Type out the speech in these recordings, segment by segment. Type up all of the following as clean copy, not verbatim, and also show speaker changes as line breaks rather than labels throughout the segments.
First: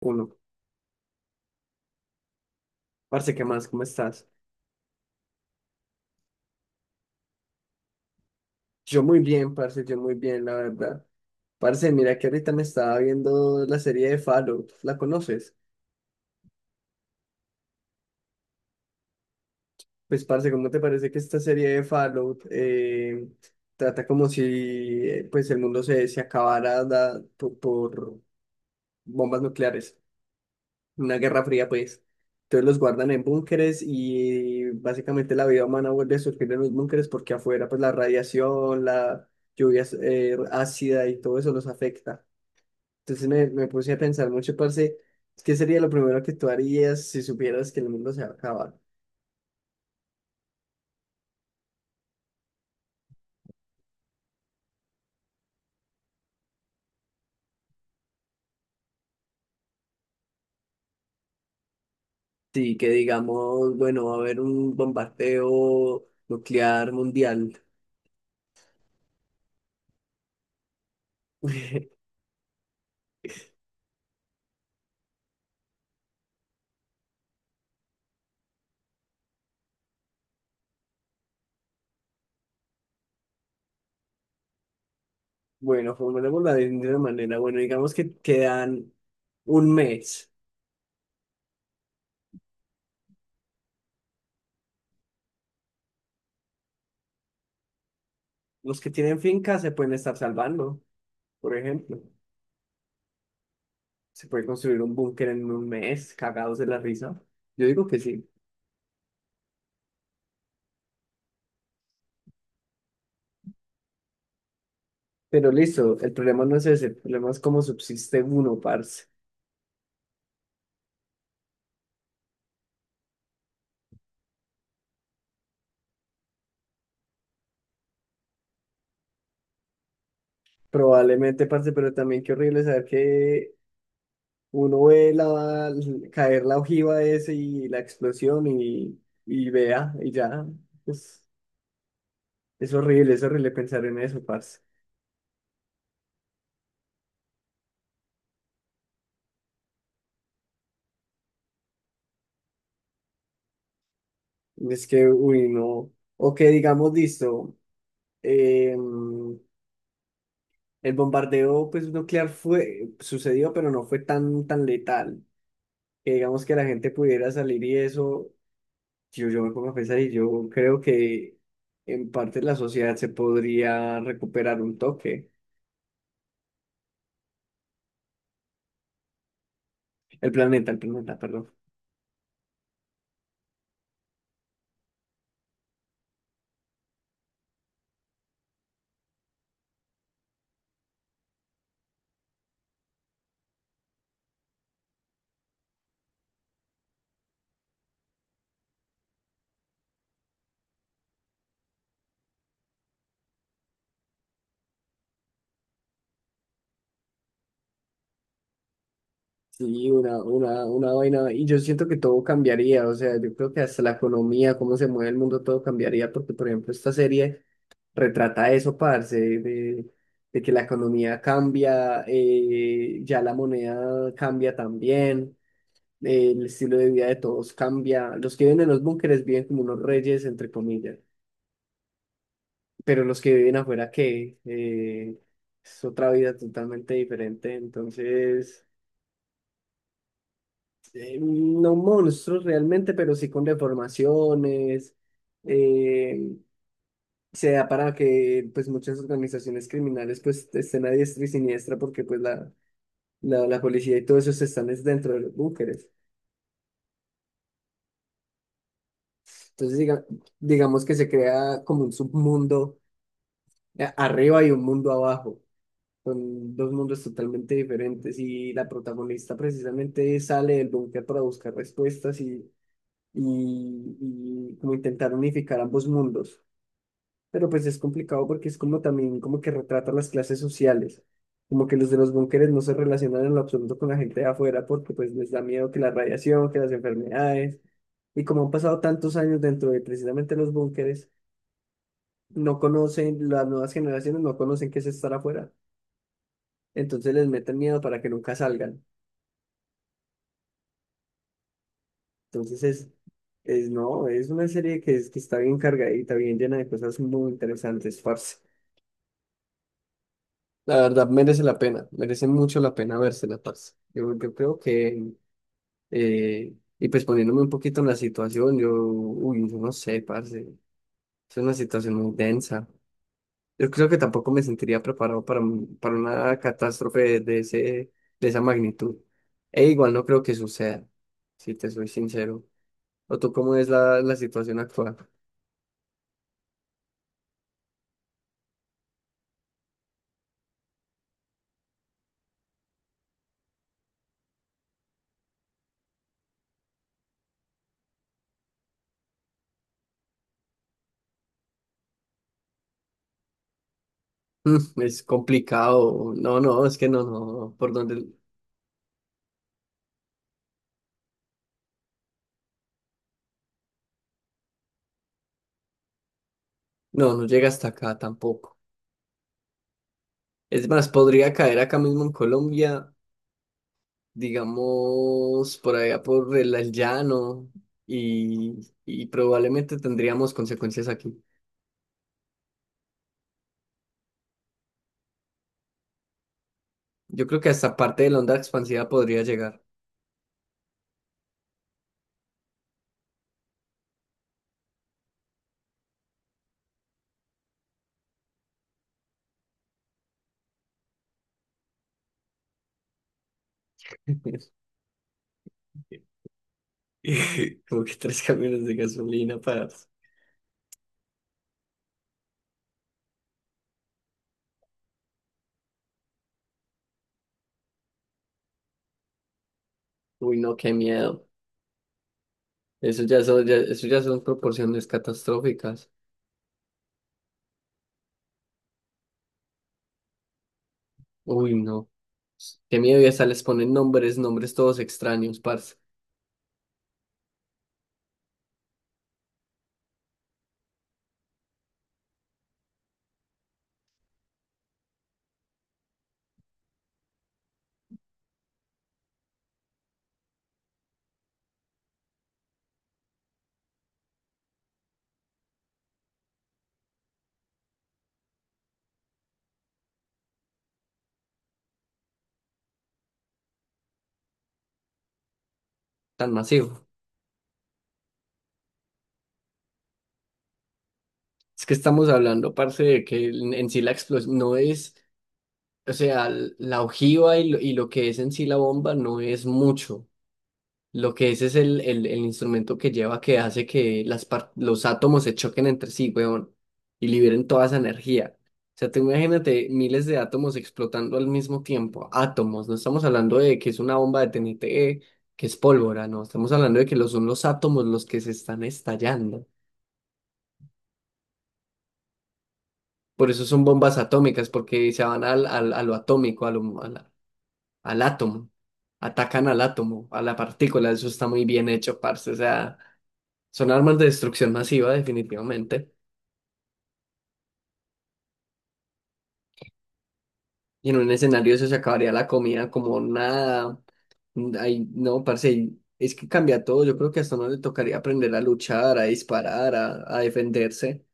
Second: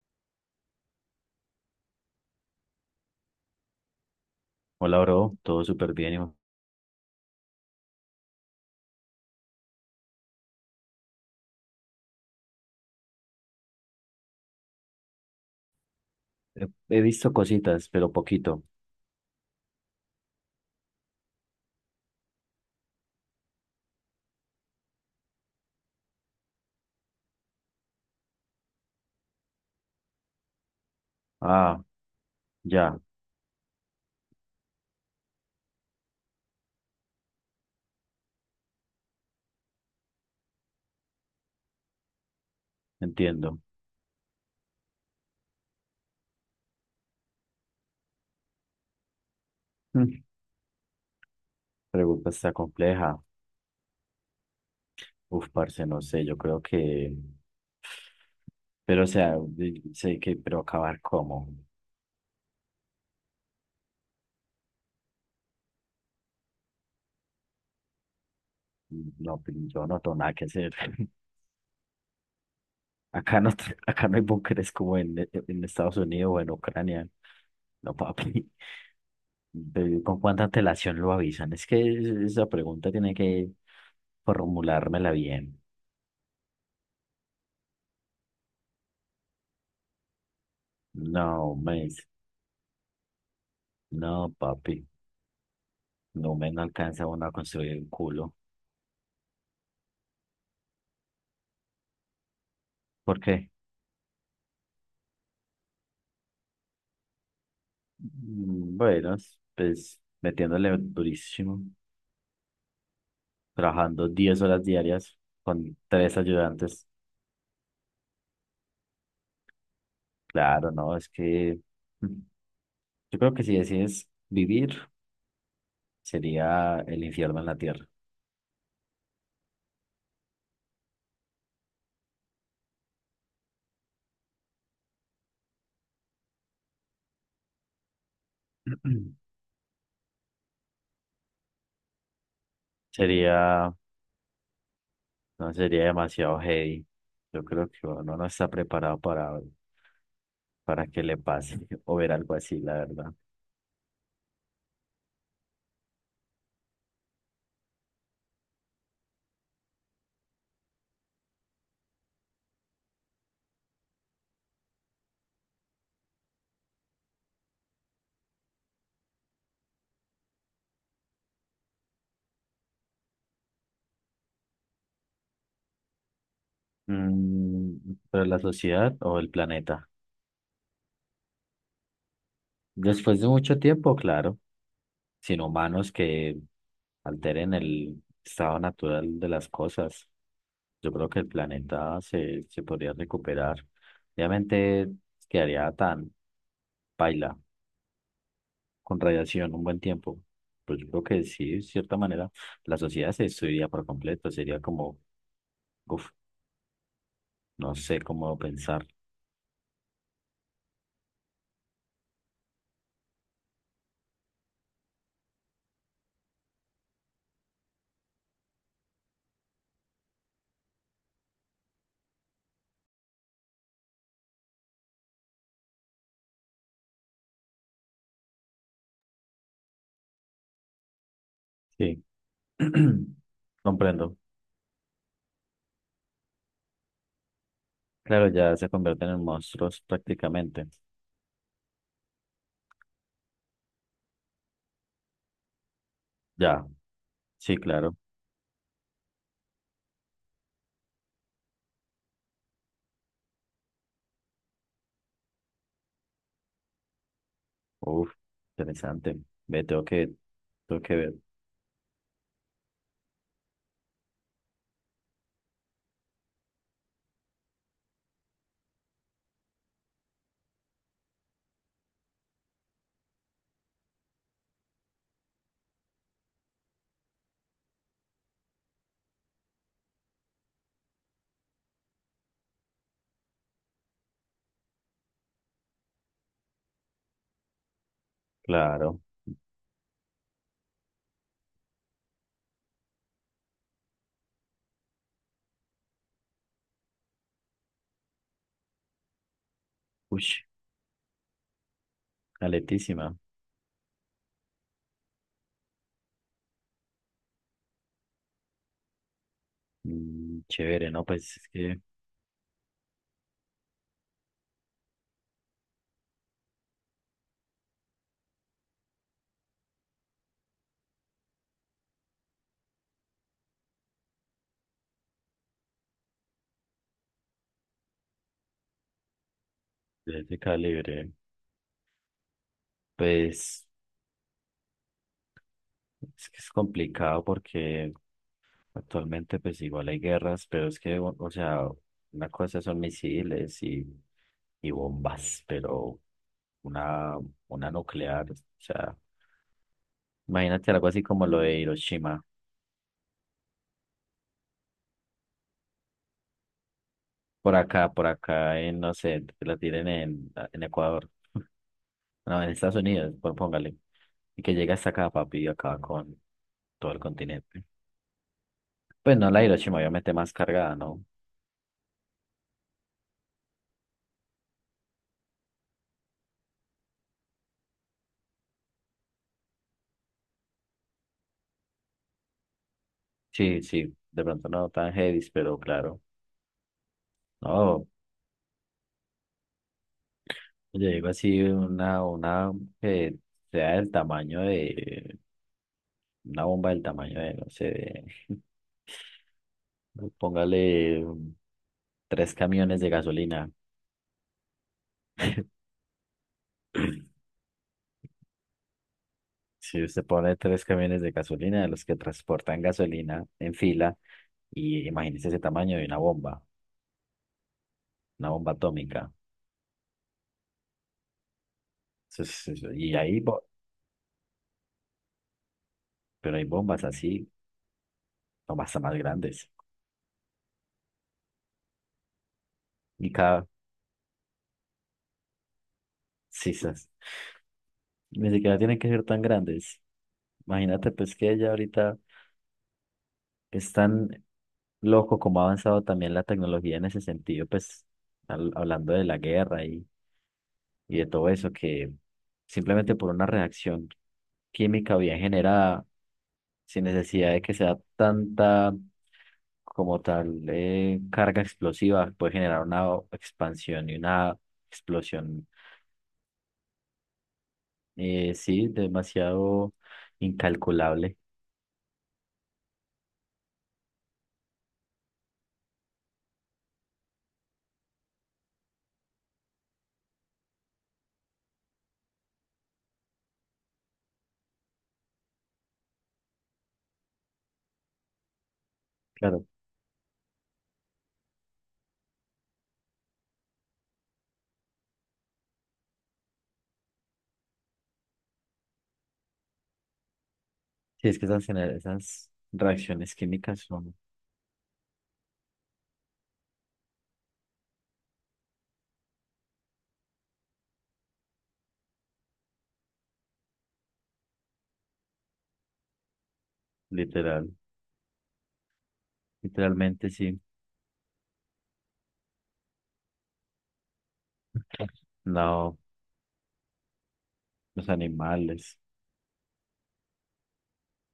Uno. Parce, ¿qué más? ¿Cómo estás?
Hola, bro, todo súper bien. Hijo.
Yo muy bien, parce, yo muy bien, la verdad. Parce, mira que ahorita me estaba viendo la serie de Fallout, ¿la conoces?
He visto cositas, pero poquito.
Pues, parce, ¿cómo te parece que esta serie de Fallout trata como si pues el mundo se acabara por bombas nucleares? Una guerra fría,
Ah,
pues. Entonces los
ya,
guardan en búnkeres y básicamente la vida humana vuelve a surgir en los búnkeres porque afuera pues la radiación, la lluvia ácida y todo eso los afecta. Entonces me,
entiendo.
me puse a pensar mucho, parce, ¿qué sería lo primero que tú harías si supieras que el mundo se va a acabar?
Mm. Pregunta está compleja. Uf, parce, no sé, yo creo que Pero, o sea, sé que, pero acabar cómo.
Sí, que digamos, bueno, va a haber un bombardeo nuclear mundial.
No, pues, yo no tengo nada que hacer. Acá no, acá no hay búnkeres como en, en Estados Unidos o en Ucrania. No, papi. Pero, ¿con cuánta antelación lo avisan? Es que esa pregunta tiene que formulármela bien.
Bueno, formulémosla de una manera. Bueno, digamos que quedan un mes.
No, mes. No, papi. No alcanza uno a construir el culo.
Los que tienen fincas se pueden estar salvando, por ejemplo.
¿Por qué?
Se puede construir un búnker en un mes, cagados de la risa. Yo digo que sí.
Mm, bueno, pues metiéndole durísimo, trabajando 10 horas diarias
Pero
con
listo, el
tres
problema no es ese,
ayudantes.
el problema es cómo subsiste uno, parce.
Claro, no, es que mm, yo creo que si decides vivir, sería el infierno en la tierra.
Probablemente, parce, pero también qué horrible saber que uno ve caer la ojiva ese y la explosión y, y vea, y ya. Es, es horrible, es horrible
Sería,
pensar en eso, parce.
no sería demasiado heavy. Yo creo que uno no está preparado para que le pase o ver algo así, la verdad.
Es que, uy, no. O que digamos, listo, eh, el bombardeo pues, nuclear fue, sucedió, pero no fue tan, tan letal. Que digamos que la gente pudiera salir y eso. Yo me pongo a pensar y yo creo que en parte la sociedad se podría recuperar un toque.
Mm, pero la sociedad o el planeta.
El planeta, perdón.
Después de mucho tiempo, claro, sin humanos que alteren el estado natural de las cosas, yo creo que el planeta se podría recuperar. Obviamente quedaría tan paila con radiación un buen tiempo. Pues yo creo que sí, de cierta manera, la sociedad se destruiría por completo. Sería como, uff, no sé cómo pensar.
Sí, una vaina. Y yo siento que todo cambiaría. O sea, yo creo que hasta la economía, cómo se mueve el mundo, todo cambiaría. Porque, por ejemplo, esta serie retrata eso, parce, de que la economía cambia, ya la moneda cambia también. El estilo de vida de todos cambia. Los que viven en los búnkeres viven como unos reyes, entre comillas,
Sí,
pero los que viven afuera,
comprendo.
que es otra vida totalmente diferente.
Claro, ya
Entonces,
se convierten en monstruos prácticamente.
no monstruos realmente, pero sí con deformaciones. eh,
Ya,
se
sí,
da para
claro.
que pues muchas organizaciones criminales pues estén a diestra y siniestra porque pues la policía y todo eso se están es dentro de los búnkeres.
Uf, interesante. Ve,
Entonces
tengo que, tengo
digamos que
que
se
ver.
crea como un submundo arriba y un mundo abajo. Son dos mundos totalmente diferentes y la protagonista precisamente sale del búnker para buscar respuestas y como intentar unificar ambos mundos. Pero pues es complicado porque es como también como que retrata las clases sociales. Como que los de los búnkeres no se relacionan en lo absoluto con la gente de afuera porque pues les da miedo que la radiación, que las enfermedades. Y como han pasado
Claro.
tantos años dentro de precisamente los búnkeres, no conocen, las nuevas generaciones no conocen qué es estar afuera. Entonces les meten miedo para que nunca salgan.
Uy,
Entonces
aletísima.
no, es una serie que, que está bien cargadita, bien llena de cosas muy interesantes, parce.
Mm,
La
chévere, ¿no?
verdad,
Pues
merece
es
la
que
pena, merece mucho la pena vérsela, parce. Yo creo que, eh, y pues poniéndome un poquito en la situación, yo, uy, yo no sé, parce, es una situación muy densa. Yo creo que tampoco me sentiría preparado para, para una catástrofe de ese, de esa magnitud. E igual no creo
de
que
ese
suceda,
calibre,
si te soy sincero. ¿O tú cómo
pues
es la situación actual?
es que es complicado porque actualmente pues igual hay guerras, pero es que, o sea, una cosa son misiles y bombas, pero una, una nuclear, o sea, imagínate algo así como lo de Hiroshima.
Es complicado. No, no, es que no, no, no, por donde
Por acá, en, no sé, que la tiren en, Ecuador. No, en Estados Unidos, pues póngale. Y que llega hasta acá, papi, acá con todo el
no, no llega
continente.
hasta acá tampoco.
Pues no, la Hiroshima obviamente más
Es
cargada,
más,
¿no?
podría caer acá mismo en Colombia, digamos, por allá por el llano y, y probablemente tendríamos consecuencias aquí.
Sí, sí, de pronto no tan heavy, pero claro.
Yo creo que hasta
No,
parte de la onda expansiva podría llegar.
yo digo así, una que sea del tamaño de, una bomba del tamaño de, no sé, póngale tres camiones de gasolina.
Como que tres camiones de gasolina para.
Si usted pone tres camiones de gasolina, de los que transportan gasolina en fila, y imagínese ese tamaño de una bomba. Una bomba atómica.
Uy, no, qué miedo.
Y
Eso
ahí,
ya son, eso ya son proporciones catastróficas.
pero hay bombas así, bombas hasta más grandes.
Uy, no. Qué miedo, y
Y
hasta les
cada,
ponen nombres, nombres todos extraños, parce,
sí, sí sí. Ni siquiera tienen que ser tan grandes. Imagínate, pues que ya ahorita es tan loco como ha avanzado también la tecnología en ese sentido, pues hablando de la guerra y de todo eso, que simplemente por una reacción química bien generada, sin necesidad de que sea tanta como tal carga explosiva, puede generar una expansión y una explosión,
tan masivo.
sí, demasiado incalculable.
Es que estamos hablando, parce, de que en sí la explosión no es, o sea, la ojiva y lo que es en sí la bomba no es mucho. Lo que es el instrumento que lleva que hace que las los átomos se choquen entre sí, weón, y liberen toda esa energía. O sea, tú
Claro,
imagínate miles de átomos explotando al mismo tiempo. Átomos, no estamos hablando de que es una bomba de TNT, que es pólvora, no, estamos hablando de que lo son los átomos los que se están estallando.
sí, es que esas, esas reacciones
Por eso
químicas
son
son
bombas atómicas, porque se van a lo atómico, a lo- a la- al átomo. Atacan al átomo, a la partícula, eso está muy bien hecho, parce. O sea. Son armas de destrucción masiva, definitivamente.
literal, literalmente sí,
Y en un escenario eso se acabaría la comida como nada. Ay, no, parce,
no,
y es que cambia todo. Yo creo que hasta no le
los
tocaría aprender a
animales,
luchar, a disparar, a defenderse.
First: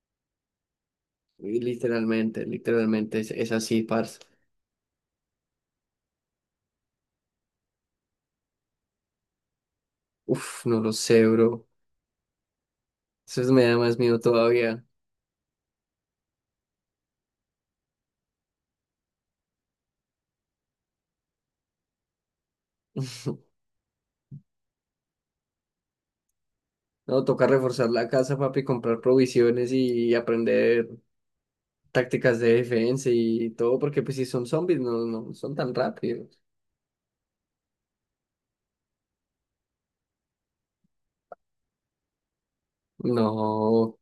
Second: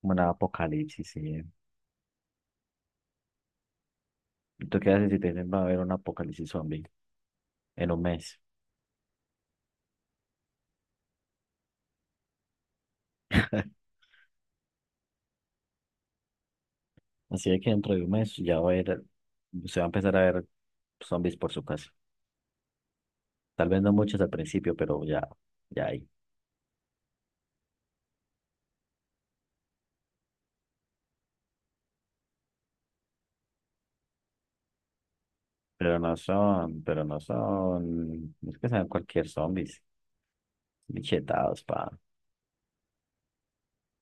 como una apocalipsis, sí.
Y literalmente, literalmente es así, parce.
¿Tú qué haces si te dicen va a haber un apocalipsis zombie en un mes?
Uf, no lo sé, bro. Me da más miedo todavía.
Así de que dentro de un mes ya va a haber, se va a empezar a ver zombies por su casa. Tal vez no muchos al principio, pero ya, ya hay.
No, toca reforzar la casa, papi, comprar provisiones y aprender tácticas de defensa y todo, porque pues si son zombies, no, no son tan
Pero no
rápidos.
son, pero no son, es que sean cualquier zombies, bichetados, pa.
No,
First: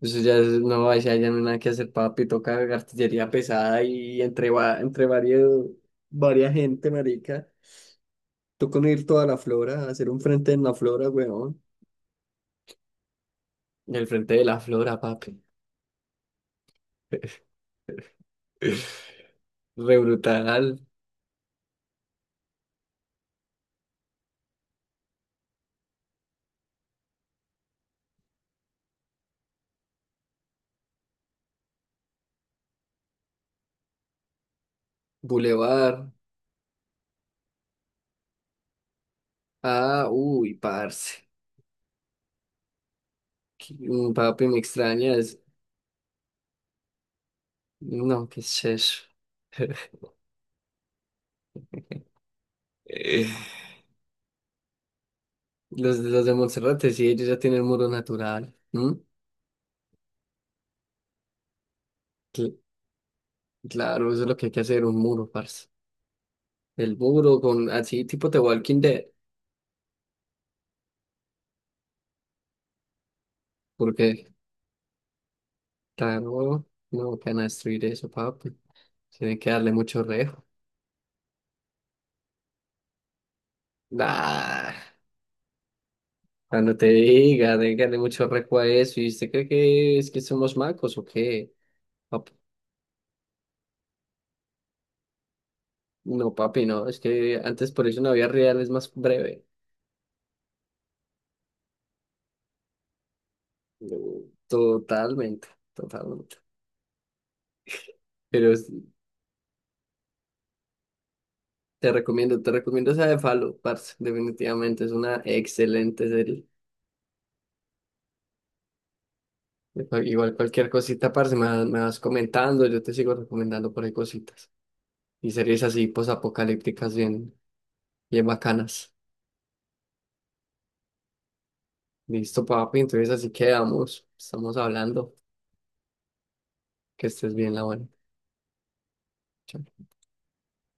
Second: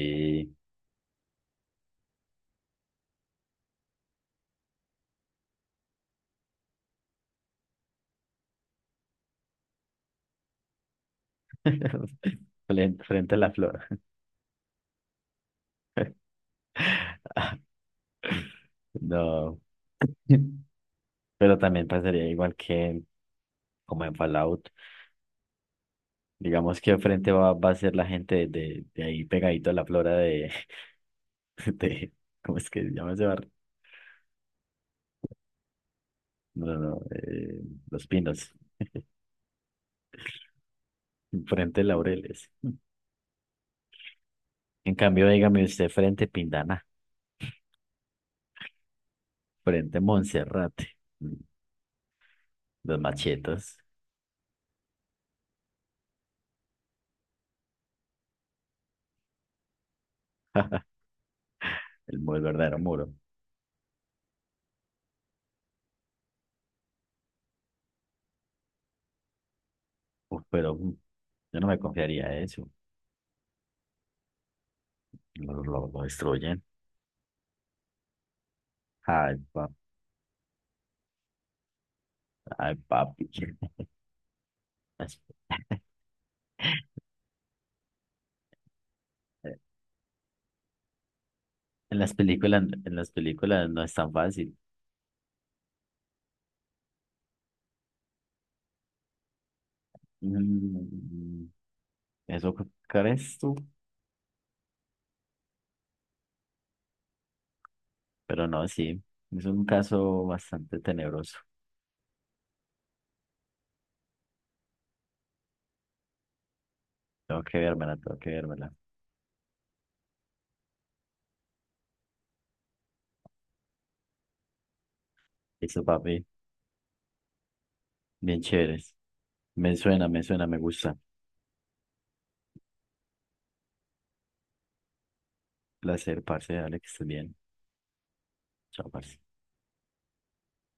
no, ahí sí ya no hay nada que hacer, papi, toca artillería pesada y entre, entre varios, varias gente, marica. Toca unir toda la flora, hacer un frente en la flora, weón.
Frente a la flor.
El frente de la flora, papi.
No,
Re brutal,
pero también pasaría igual que como en Fallout. Digamos que frente va a ser la gente de, ahí pegadito a la flora de, de, ¿cómo es que se llama ese barrio?
Boulevard.
No, no, no, Los Pinos,
Ah, uy, parce.
frente Laureles.
Papi, me
En cambio,
extrañas.
dígame usted, frente Pindana.
No, qué es eso.
Frente a Monserrate, los
Eh,
machetas,
los de Monserrate, sí, ellos ya tienen muro natural. ¿M?
el
Cl-
verdadero muro.
claro, eso es lo que hay que hacer, un muro, parce. El burro con así tipo de Walking Dead,
Uf, pero yo no me confiaría de eso.
porque
Lo destruyen.
claro, no van a destruir eso, papi.
Ay,
Tienen que darle mucho rejo.
ay, papi.
Nah,
Las-
cuando te diga, tienen que darle mucho rejo a eso. ¿Y usted cree
eh,
que es que somos macos o qué? Pap-
En las películas no es tan fácil.
no, papi, no. Es que antes por eso una vida real es más breve.
Mm, ¿Eso crees tú?
Mm, Totalmente, totalmente.
Pero
Pero
no,
es-
sí. Es un caso bastante tenebroso.
Te recomiendo, te recomiendo esa de Fallout, parce. Definitivamente es una excelente serie.
Tengo que vérmela, tengo que vérmela.
Igual cualquier cosita, parce, me vas comentando, yo te sigo recomendando por ahí cositas. Y series
Eso,
así
papi.
posapocalípticas bien, bien
Bien
bacanas.
chéveres. Me suena, me suena, me gusta.
Listo, papi, entonces así quedamos. Estamos hablando.
Placer, parce. Dale que estés
Que
bien.
estés bien, la buena.
Chao, parce.
Chao.